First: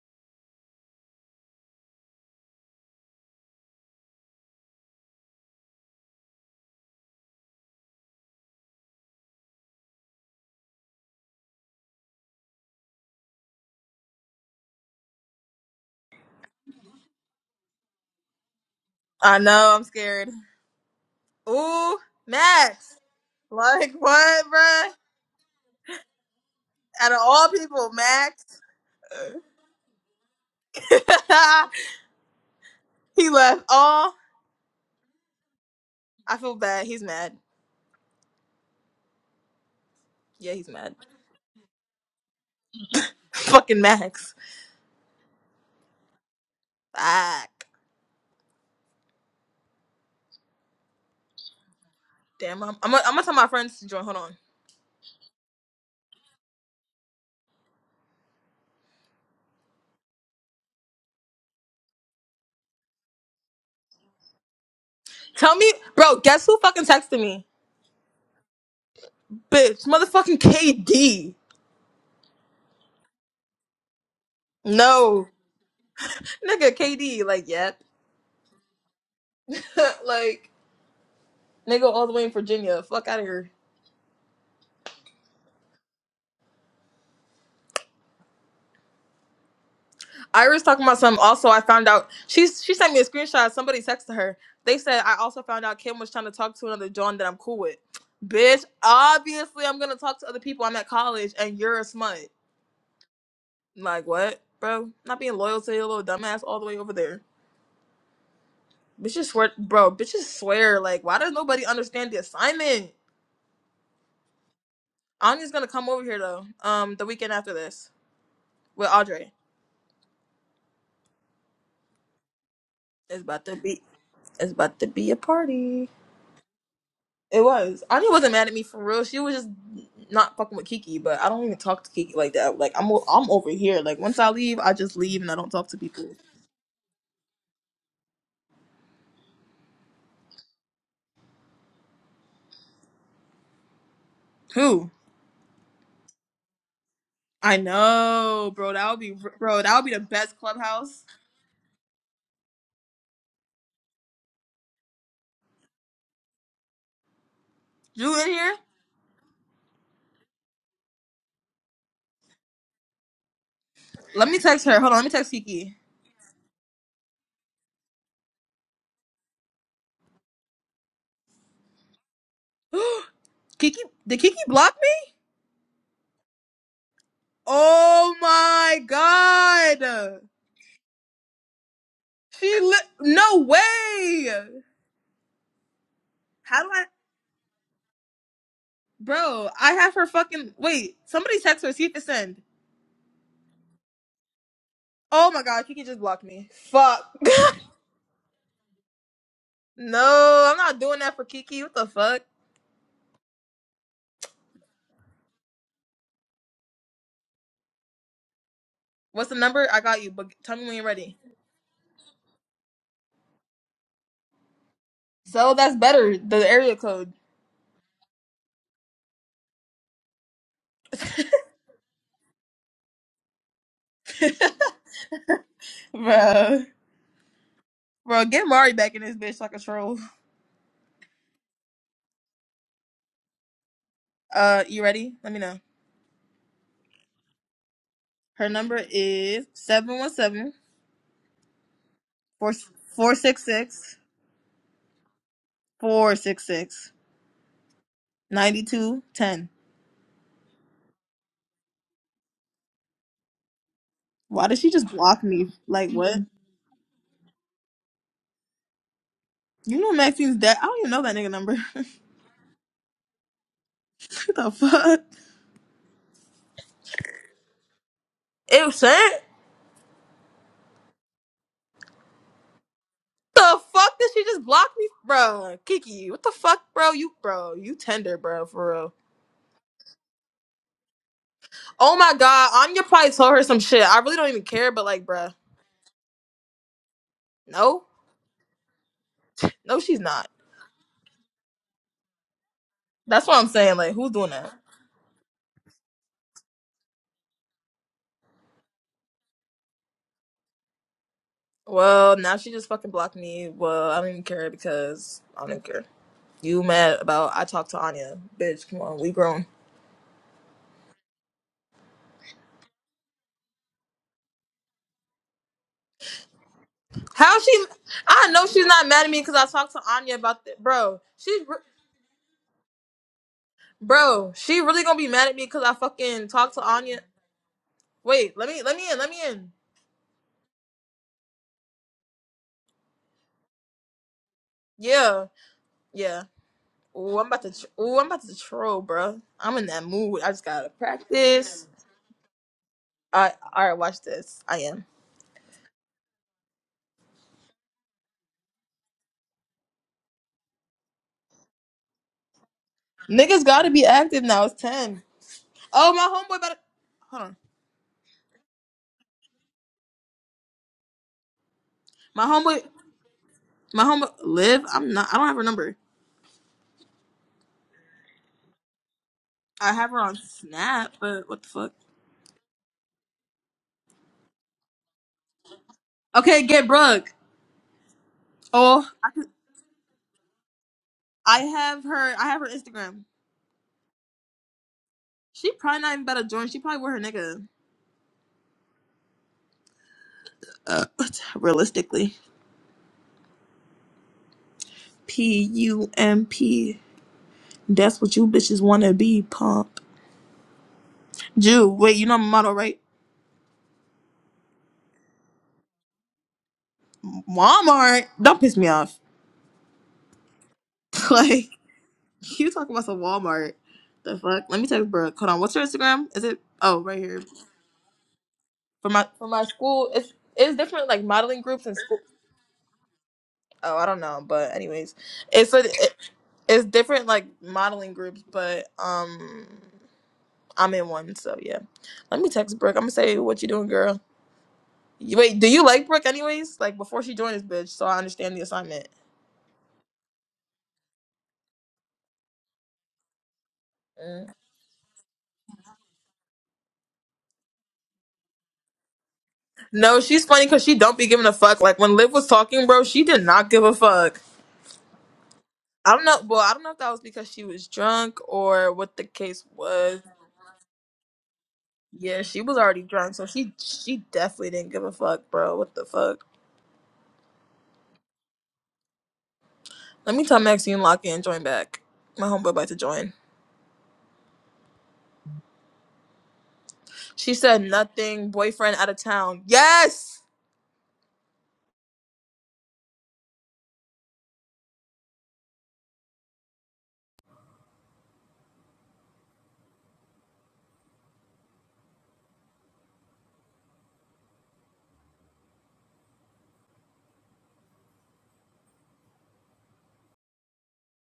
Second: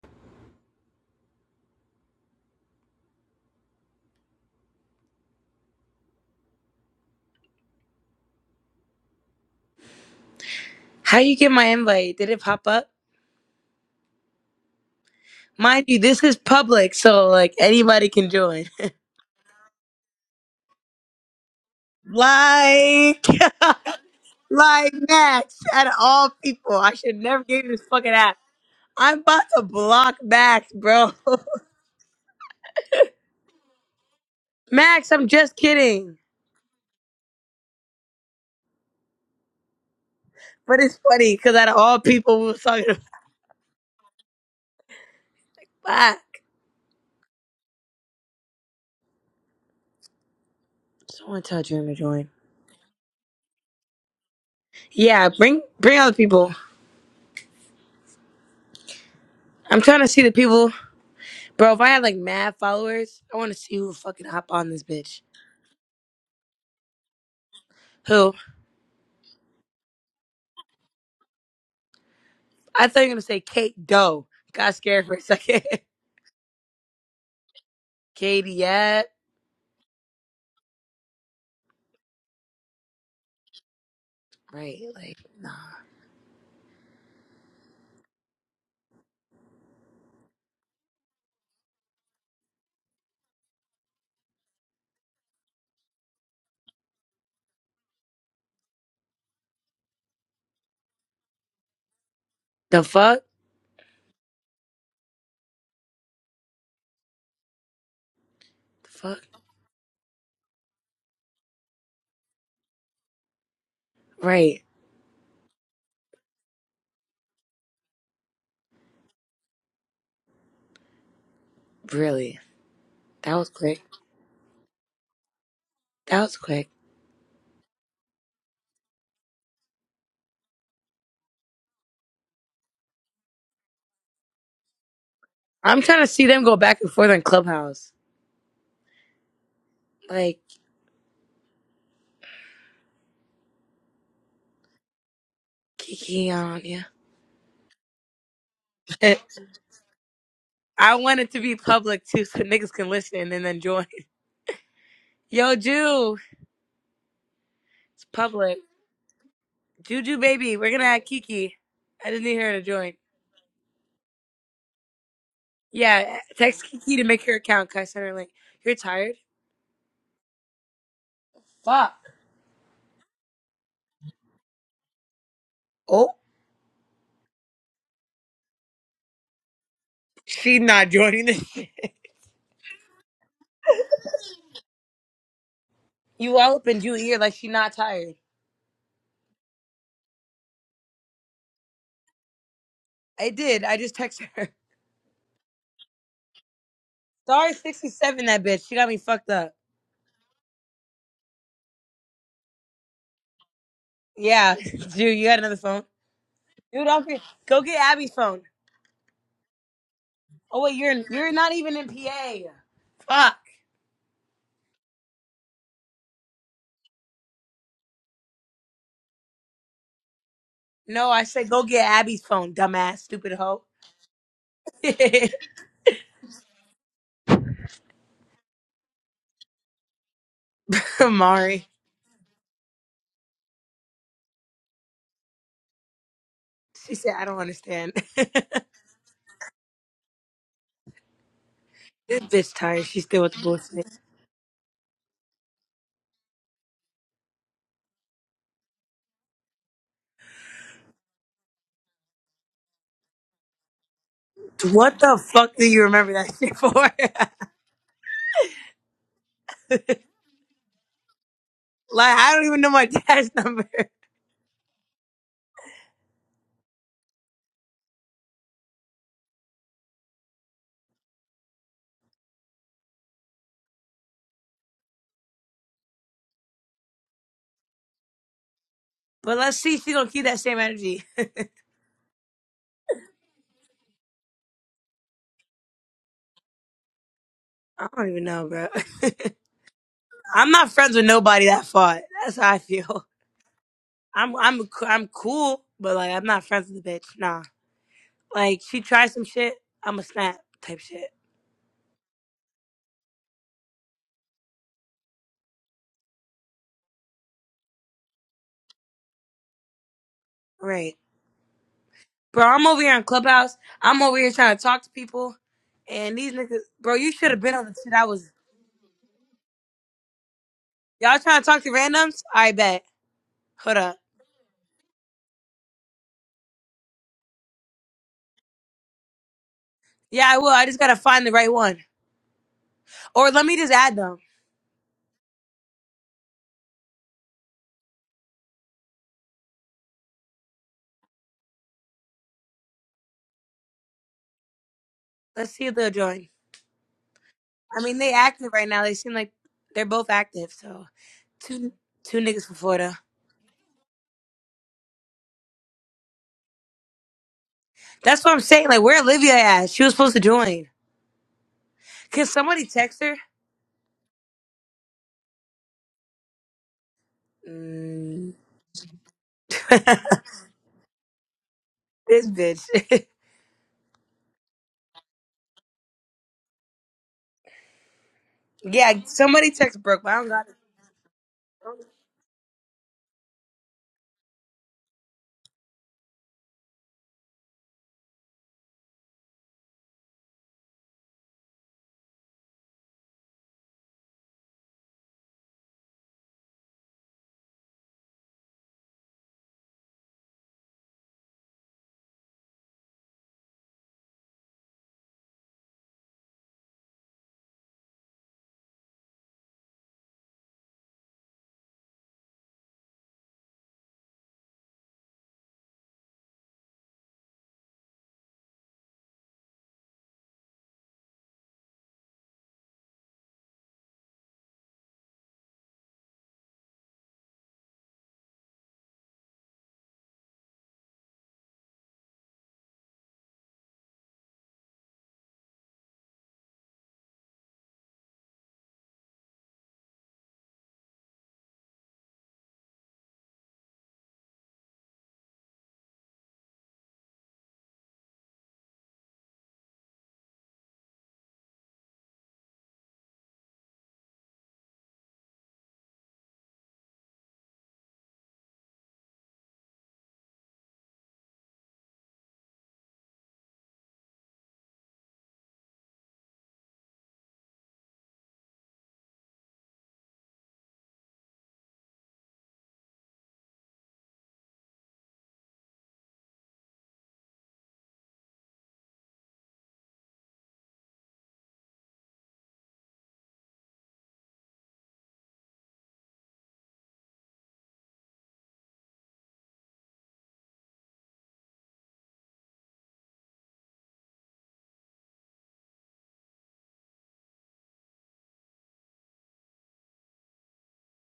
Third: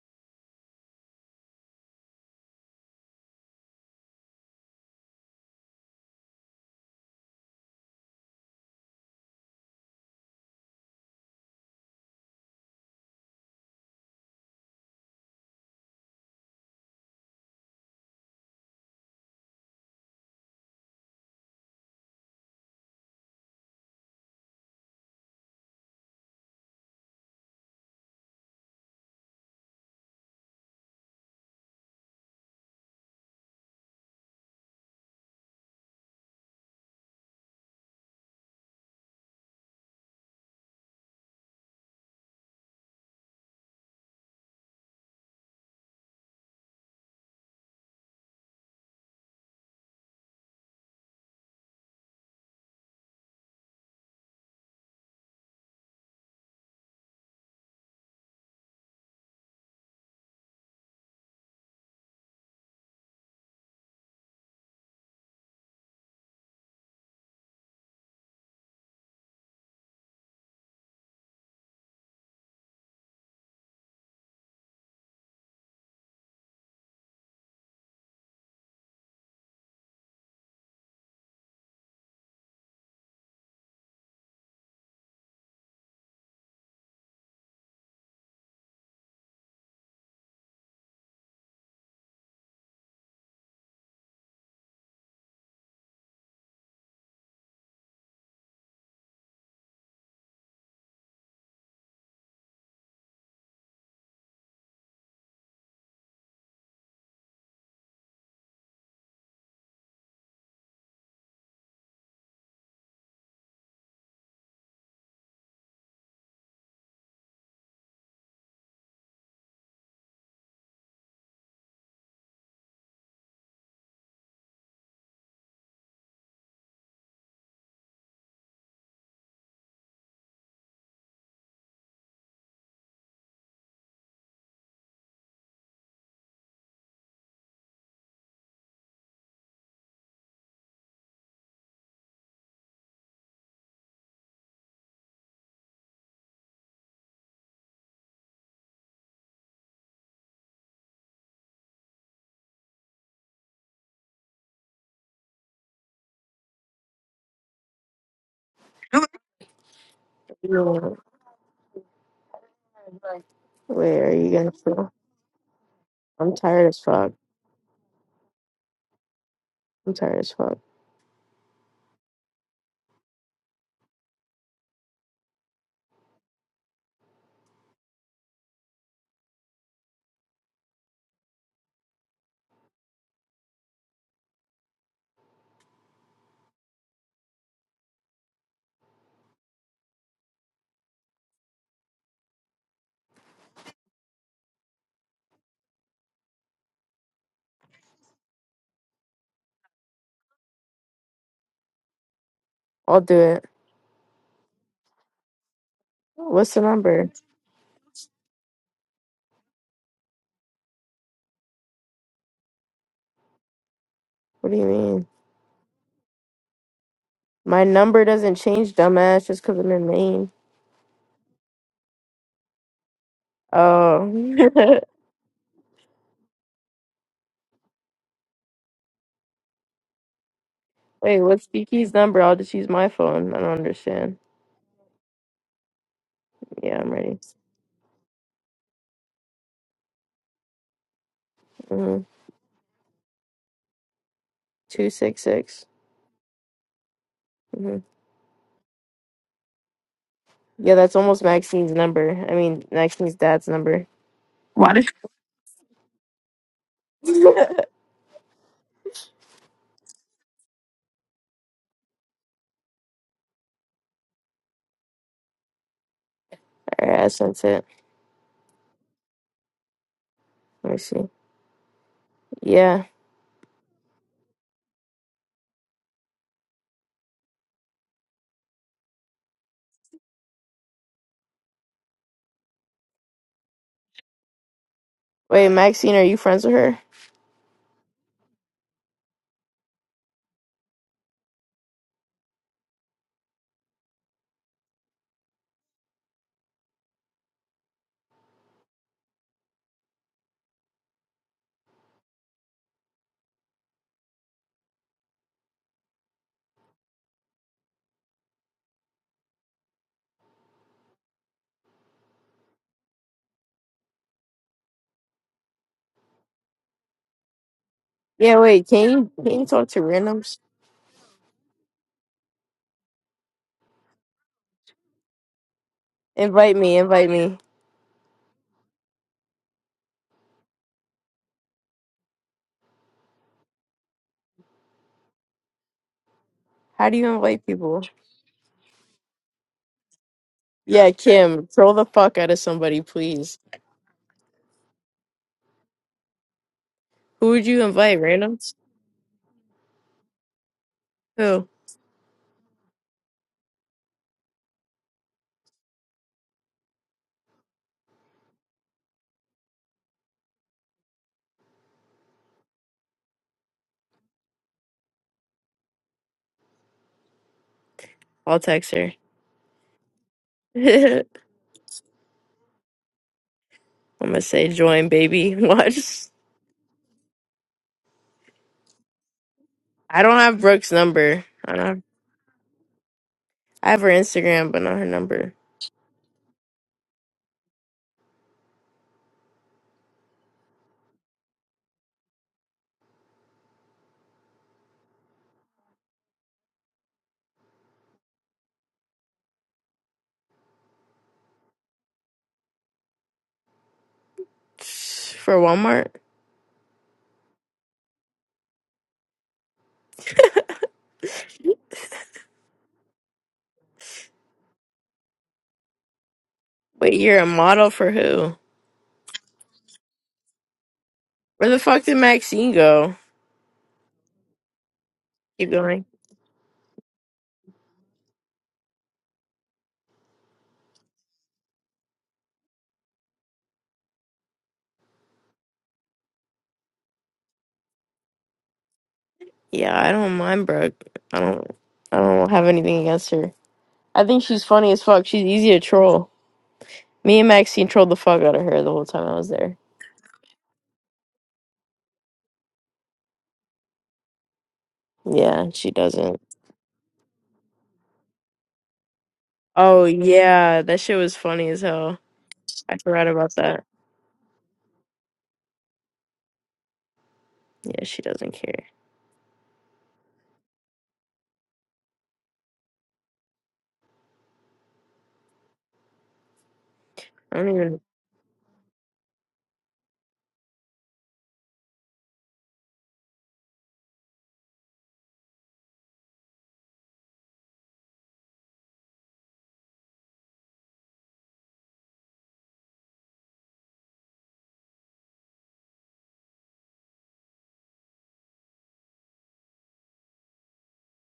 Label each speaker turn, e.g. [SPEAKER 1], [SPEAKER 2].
[SPEAKER 1] How you get my invite? Did it pop up? Mind you, this is public, so like anybody can join.
[SPEAKER 2] I know, I'm scared. Ooh, Max.
[SPEAKER 1] Like,
[SPEAKER 2] Like what, bruh?
[SPEAKER 1] like Max, out of all people, I
[SPEAKER 2] Out
[SPEAKER 1] should
[SPEAKER 2] of
[SPEAKER 1] never
[SPEAKER 2] all
[SPEAKER 1] give you this
[SPEAKER 2] people,
[SPEAKER 1] fucking app.
[SPEAKER 2] Max.
[SPEAKER 1] I'm about to block Max, bro.
[SPEAKER 2] he left Oh,
[SPEAKER 1] Max, I'm just kidding,
[SPEAKER 2] I feel bad. He's mad. Yeah, he's
[SPEAKER 1] but
[SPEAKER 2] mad.
[SPEAKER 1] it's funny because out of all people, we was talking about
[SPEAKER 2] Fucking Max.
[SPEAKER 1] Max.
[SPEAKER 2] Fuck.
[SPEAKER 1] Someone tell Dream to join.
[SPEAKER 2] Damn, I'm, I'm, gonna- I'm gonna tell my friends to join. Hold on.
[SPEAKER 1] Yeah, bring bring other people. I'm trying to see the people, bro. If I had like mad followers, I want to see who fucking hop on this bitch.
[SPEAKER 2] Tell me, bro, guess who fucking texted me?
[SPEAKER 1] Who?
[SPEAKER 2] Bitch, motherfucking KD.
[SPEAKER 1] I thought you were gonna say Kate Doe. Got scared for a
[SPEAKER 2] No.
[SPEAKER 1] second.
[SPEAKER 2] Nigga, KD, like, yep.
[SPEAKER 1] Katie at
[SPEAKER 2] like, nigga all the way in Virginia. Fuck out of here.
[SPEAKER 1] right, like nah.
[SPEAKER 2] Iris talking about something. Also, I found out she's she sent me a screenshot. Somebody texted her. They said I also found out Kim was trying to talk to another John that I'm cool with. Bitch, obviously I'm gonna talk to other people. I'm at college and you're a smut.
[SPEAKER 1] The fuck?
[SPEAKER 2] Like what, bro? Not being loyal to your little dumbass all the way over there.
[SPEAKER 1] The fuck?
[SPEAKER 2] Bitches swear, bro. Bitches swear. Like why does nobody understand the assignment?
[SPEAKER 1] Right.
[SPEAKER 2] Anya's gonna come over here though. Um, the weekend after this with Audrey.
[SPEAKER 1] Really.
[SPEAKER 2] It's
[SPEAKER 1] That
[SPEAKER 2] about
[SPEAKER 1] was
[SPEAKER 2] to
[SPEAKER 1] quick.
[SPEAKER 2] be. It's about to be a party.
[SPEAKER 1] That was quick.
[SPEAKER 2] It was. Anya wasn't mad at me for real. She was just not fucking with Kiki, but I don't even talk to Kiki like that. Like I'm o- I'm over here. Like once I leave, I just leave and I don't talk to
[SPEAKER 1] I'm trying
[SPEAKER 2] people.
[SPEAKER 1] to see them go back and forth on Clubhouse. Like
[SPEAKER 2] Who?
[SPEAKER 1] Kiki on yeah.
[SPEAKER 2] I know, bro. That would be bro, that would be the best
[SPEAKER 1] I
[SPEAKER 2] clubhouse.
[SPEAKER 1] want it to be public too so niggas can listen and then join. Yo, Jew. It's
[SPEAKER 2] You in here?
[SPEAKER 1] public. Juju baby, we're gonna
[SPEAKER 3] Yeah.
[SPEAKER 1] add Kiki. I just need her to join.
[SPEAKER 3] Wait, are
[SPEAKER 2] Let
[SPEAKER 3] you
[SPEAKER 2] me
[SPEAKER 3] gonna
[SPEAKER 2] text her. Hold
[SPEAKER 3] feel?
[SPEAKER 2] on, let me text Kiki.
[SPEAKER 1] Yeah,
[SPEAKER 3] I'm
[SPEAKER 1] text
[SPEAKER 3] tired as
[SPEAKER 1] Kiki to
[SPEAKER 3] fuck.
[SPEAKER 1] make her account, cause I sent her a link. You're tired?
[SPEAKER 3] I'm tired as fuck.
[SPEAKER 1] Fuck.
[SPEAKER 2] Kiki did Kiki block me?
[SPEAKER 1] Oh.
[SPEAKER 2] Oh my god.
[SPEAKER 1] She not joining this shit.
[SPEAKER 2] She li- no way.
[SPEAKER 1] You all
[SPEAKER 2] How
[SPEAKER 1] up
[SPEAKER 2] do
[SPEAKER 1] in
[SPEAKER 2] I
[SPEAKER 1] you ear like she not tired.
[SPEAKER 2] Bro, I have her fucking wait, somebody text her, see if it's send.
[SPEAKER 1] I did. I just texted her.
[SPEAKER 2] Oh my god, Kiki just blocked me. Fuck.
[SPEAKER 1] Sorry, 67, that bitch. She got me fucked up.
[SPEAKER 2] No, I'm not doing that for Kiki. What the fuck?
[SPEAKER 3] I'll do it.
[SPEAKER 1] Yeah, dude. you got another phone?
[SPEAKER 3] What's the
[SPEAKER 1] Dude, I'll
[SPEAKER 3] number?
[SPEAKER 1] be, go get Abby's phone.
[SPEAKER 2] What's the number? I got you, but tell
[SPEAKER 1] Oh,
[SPEAKER 2] me when
[SPEAKER 1] wait,
[SPEAKER 2] you're
[SPEAKER 1] you're
[SPEAKER 2] ready.
[SPEAKER 1] you're not even in PA. Fuck.
[SPEAKER 3] What do you mean?
[SPEAKER 2] So that's better. The area code.
[SPEAKER 3] My number doesn't change, dumbass, just because I'm in Maine.
[SPEAKER 1] No, I said go get Abby's phone, dumbass, stupid hoe.
[SPEAKER 3] Oh.
[SPEAKER 2] Bro. Bro, get Mari back in this bitch like a troll.
[SPEAKER 3] Wait, what's
[SPEAKER 1] Mari.
[SPEAKER 3] Kiki's number? I'll just use my phone. I don't understand.
[SPEAKER 2] Uh, you ready? Let me know.
[SPEAKER 3] Yeah, I'm
[SPEAKER 1] She said,
[SPEAKER 3] ready.
[SPEAKER 1] I don't understand.
[SPEAKER 2] Her number is 717
[SPEAKER 3] Mm-hmm.
[SPEAKER 1] This bitch tired. She's still with the bullshit.
[SPEAKER 3] 266. hmm Yeah, that's almost Maxine's number. I mean, Maxine's dad's number.
[SPEAKER 2] Why did she
[SPEAKER 3] Why
[SPEAKER 2] just
[SPEAKER 3] did
[SPEAKER 1] What the
[SPEAKER 2] block me?
[SPEAKER 1] fuck do you
[SPEAKER 2] Like,
[SPEAKER 1] remember
[SPEAKER 2] what?
[SPEAKER 1] that shit for? like,
[SPEAKER 3] Alright,
[SPEAKER 2] You know Maxine's dad. I don't even know that nigga number. what
[SPEAKER 1] I don't even know my dad's number.
[SPEAKER 2] the fuck?
[SPEAKER 3] I sent it.
[SPEAKER 2] Ew, shit.
[SPEAKER 3] Let me see. Yeah.
[SPEAKER 2] the fuck did she just block me, bro? Kiki, what the fuck, bro? You, bro, you tender, bro, for real.
[SPEAKER 1] But let's see if she gonna keep that same energy.
[SPEAKER 2] Oh my god, Anya probably told her some shit. I really don't even care, but like, bro,
[SPEAKER 3] Wait, Maxine, are you friends with her?
[SPEAKER 2] no,
[SPEAKER 1] I don't even know, bro.
[SPEAKER 2] no, she's not.
[SPEAKER 1] I'm not friends with nobody that fought. That's how I feel.
[SPEAKER 2] That's what I'm saying. Like, who's doing
[SPEAKER 1] I'm
[SPEAKER 2] that?
[SPEAKER 1] I'm I'm cool, but like I'm not friends with the bitch. Nah. Like she tries some shit, I'm a snap type shit.
[SPEAKER 2] Well, now she just fucking blocked me. Well, I don't even care because I don't even care. You mad about I talked to Anya, bitch? Come on, we grown.
[SPEAKER 1] Right. Bro, I'm over here on Clubhouse. I'm over here trying to talk to people. And these niggas bro, you should
[SPEAKER 2] How
[SPEAKER 1] have been
[SPEAKER 2] she?
[SPEAKER 1] on the shit I was
[SPEAKER 2] I
[SPEAKER 3] Yeah,
[SPEAKER 2] know she's
[SPEAKER 3] wait,
[SPEAKER 2] not
[SPEAKER 3] can
[SPEAKER 2] mad at
[SPEAKER 3] you
[SPEAKER 2] me because
[SPEAKER 3] can
[SPEAKER 2] I
[SPEAKER 3] you talk
[SPEAKER 2] talked to
[SPEAKER 3] to
[SPEAKER 2] Anya
[SPEAKER 3] randoms?
[SPEAKER 2] about that, bro.
[SPEAKER 1] y'all
[SPEAKER 2] She's.
[SPEAKER 1] trying to
[SPEAKER 2] re-
[SPEAKER 1] talk to randoms? I bet. Hold up.
[SPEAKER 2] Bro, she really gonna be mad at me because I fucking talked
[SPEAKER 3] Invite
[SPEAKER 2] to
[SPEAKER 3] me,
[SPEAKER 2] Anya.
[SPEAKER 3] invite me.
[SPEAKER 2] Wait, let me let me in, let me in.
[SPEAKER 1] Yeah, I will. I just gotta find the right one. Or let me just add them.
[SPEAKER 2] Yeah, yeah.
[SPEAKER 3] How do you
[SPEAKER 2] Ooh, I'm about
[SPEAKER 3] invite
[SPEAKER 2] to. Tr-
[SPEAKER 3] people?
[SPEAKER 2] Ooh, I'm about to troll, bro. I'm in that mood. I just gotta
[SPEAKER 3] Yeah, Kim,
[SPEAKER 2] practice.
[SPEAKER 3] throw the fuck out of somebody,
[SPEAKER 2] I
[SPEAKER 3] please.
[SPEAKER 2] all right. Watch this. I am.
[SPEAKER 1] Let's see if they'll join.
[SPEAKER 3] Who would you
[SPEAKER 1] I mean,
[SPEAKER 3] invite?
[SPEAKER 1] they active
[SPEAKER 3] Randoms?
[SPEAKER 1] right now. They seem like they're both active. So
[SPEAKER 3] Who?
[SPEAKER 1] two two niggas from Florida.
[SPEAKER 2] Niggas gotta be active now. It's ten. Oh, my homeboy. About to, hold on.
[SPEAKER 1] That's what I'm saying. Like, where Olivia at? She was supposed to join. Can
[SPEAKER 2] My homeboy.
[SPEAKER 1] somebody text her?
[SPEAKER 2] My homeboy. Liv. I'm not. I don't have her number.
[SPEAKER 1] Mm.
[SPEAKER 3] I'll text her.
[SPEAKER 2] I have her on Snap,
[SPEAKER 3] I'm
[SPEAKER 2] but what the fuck?
[SPEAKER 1] this bitch.
[SPEAKER 3] gonna say join, baby. Watch.
[SPEAKER 2] Okay, get Brooke. Oh,
[SPEAKER 1] yeah,
[SPEAKER 2] I, could,
[SPEAKER 1] somebody text
[SPEAKER 3] I
[SPEAKER 1] Brooke. But I
[SPEAKER 3] don't
[SPEAKER 1] don't
[SPEAKER 3] have
[SPEAKER 1] got it.
[SPEAKER 3] Brooke's number.
[SPEAKER 2] I
[SPEAKER 3] I don't have,
[SPEAKER 2] have her. I have her Instagram.
[SPEAKER 3] I have her Instagram, but not her number.
[SPEAKER 2] She probably not even about to join. She probably with her nigga. Uh, realistically. P U M P. That's what you bitches wanna be, pump. Jew, wait, you know my motto, right?
[SPEAKER 3] For Walmart?
[SPEAKER 2] Walmart. Don't piss me off. like, you talking about some Walmart. The fuck? Let me text bro. Hold on. What's your Instagram? Is it oh
[SPEAKER 3] Wait,
[SPEAKER 2] right
[SPEAKER 3] you're
[SPEAKER 2] here.
[SPEAKER 3] a model for who?
[SPEAKER 2] For my for my school, it's it's different like modeling
[SPEAKER 3] Where the
[SPEAKER 2] groups and
[SPEAKER 3] fuck did
[SPEAKER 2] school.
[SPEAKER 3] Maxine go?
[SPEAKER 2] Oh, I don't know, but anyways.
[SPEAKER 3] Keep
[SPEAKER 2] It's a
[SPEAKER 3] going.
[SPEAKER 2] it, it's different like modeling groups, but um I'm in one, so yeah. Let me text Brooke. I'm gonna say what you doing, girl. You- Wait, do you like Brooke anyways? Like before she joined this bitch, so I understand the assignment.
[SPEAKER 3] Yeah, I don't mind Brooke. I don't. I don't have anything against her. I think
[SPEAKER 2] Mm.
[SPEAKER 3] she's funny as fuck. She's easy to troll. Me and Maxine trolled the fuck out of her the whole time I was there.
[SPEAKER 2] No, she's funny because she don't be giving a fuck. Like when Liv was talking, bro, she did not give a fuck.
[SPEAKER 3] Yeah, she
[SPEAKER 2] I don't know.
[SPEAKER 3] doesn't.
[SPEAKER 2] Well, I don't know if that was because she was drunk or what the case
[SPEAKER 3] Oh
[SPEAKER 2] was.
[SPEAKER 3] yeah, that shit was funny as hell.
[SPEAKER 2] Yeah, she was
[SPEAKER 3] I
[SPEAKER 2] already
[SPEAKER 3] forgot
[SPEAKER 2] drunk, so
[SPEAKER 3] about
[SPEAKER 2] she
[SPEAKER 3] that.
[SPEAKER 2] she definitely didn't give a fuck, bro. What the fuck?
[SPEAKER 3] Yeah, she doesn't care.
[SPEAKER 2] Let me tell Maxine lock in, join back. My homeboy about to join. She
[SPEAKER 3] I don't
[SPEAKER 2] said
[SPEAKER 3] even.
[SPEAKER 2] nothing. Boyfriend out of town. Yes.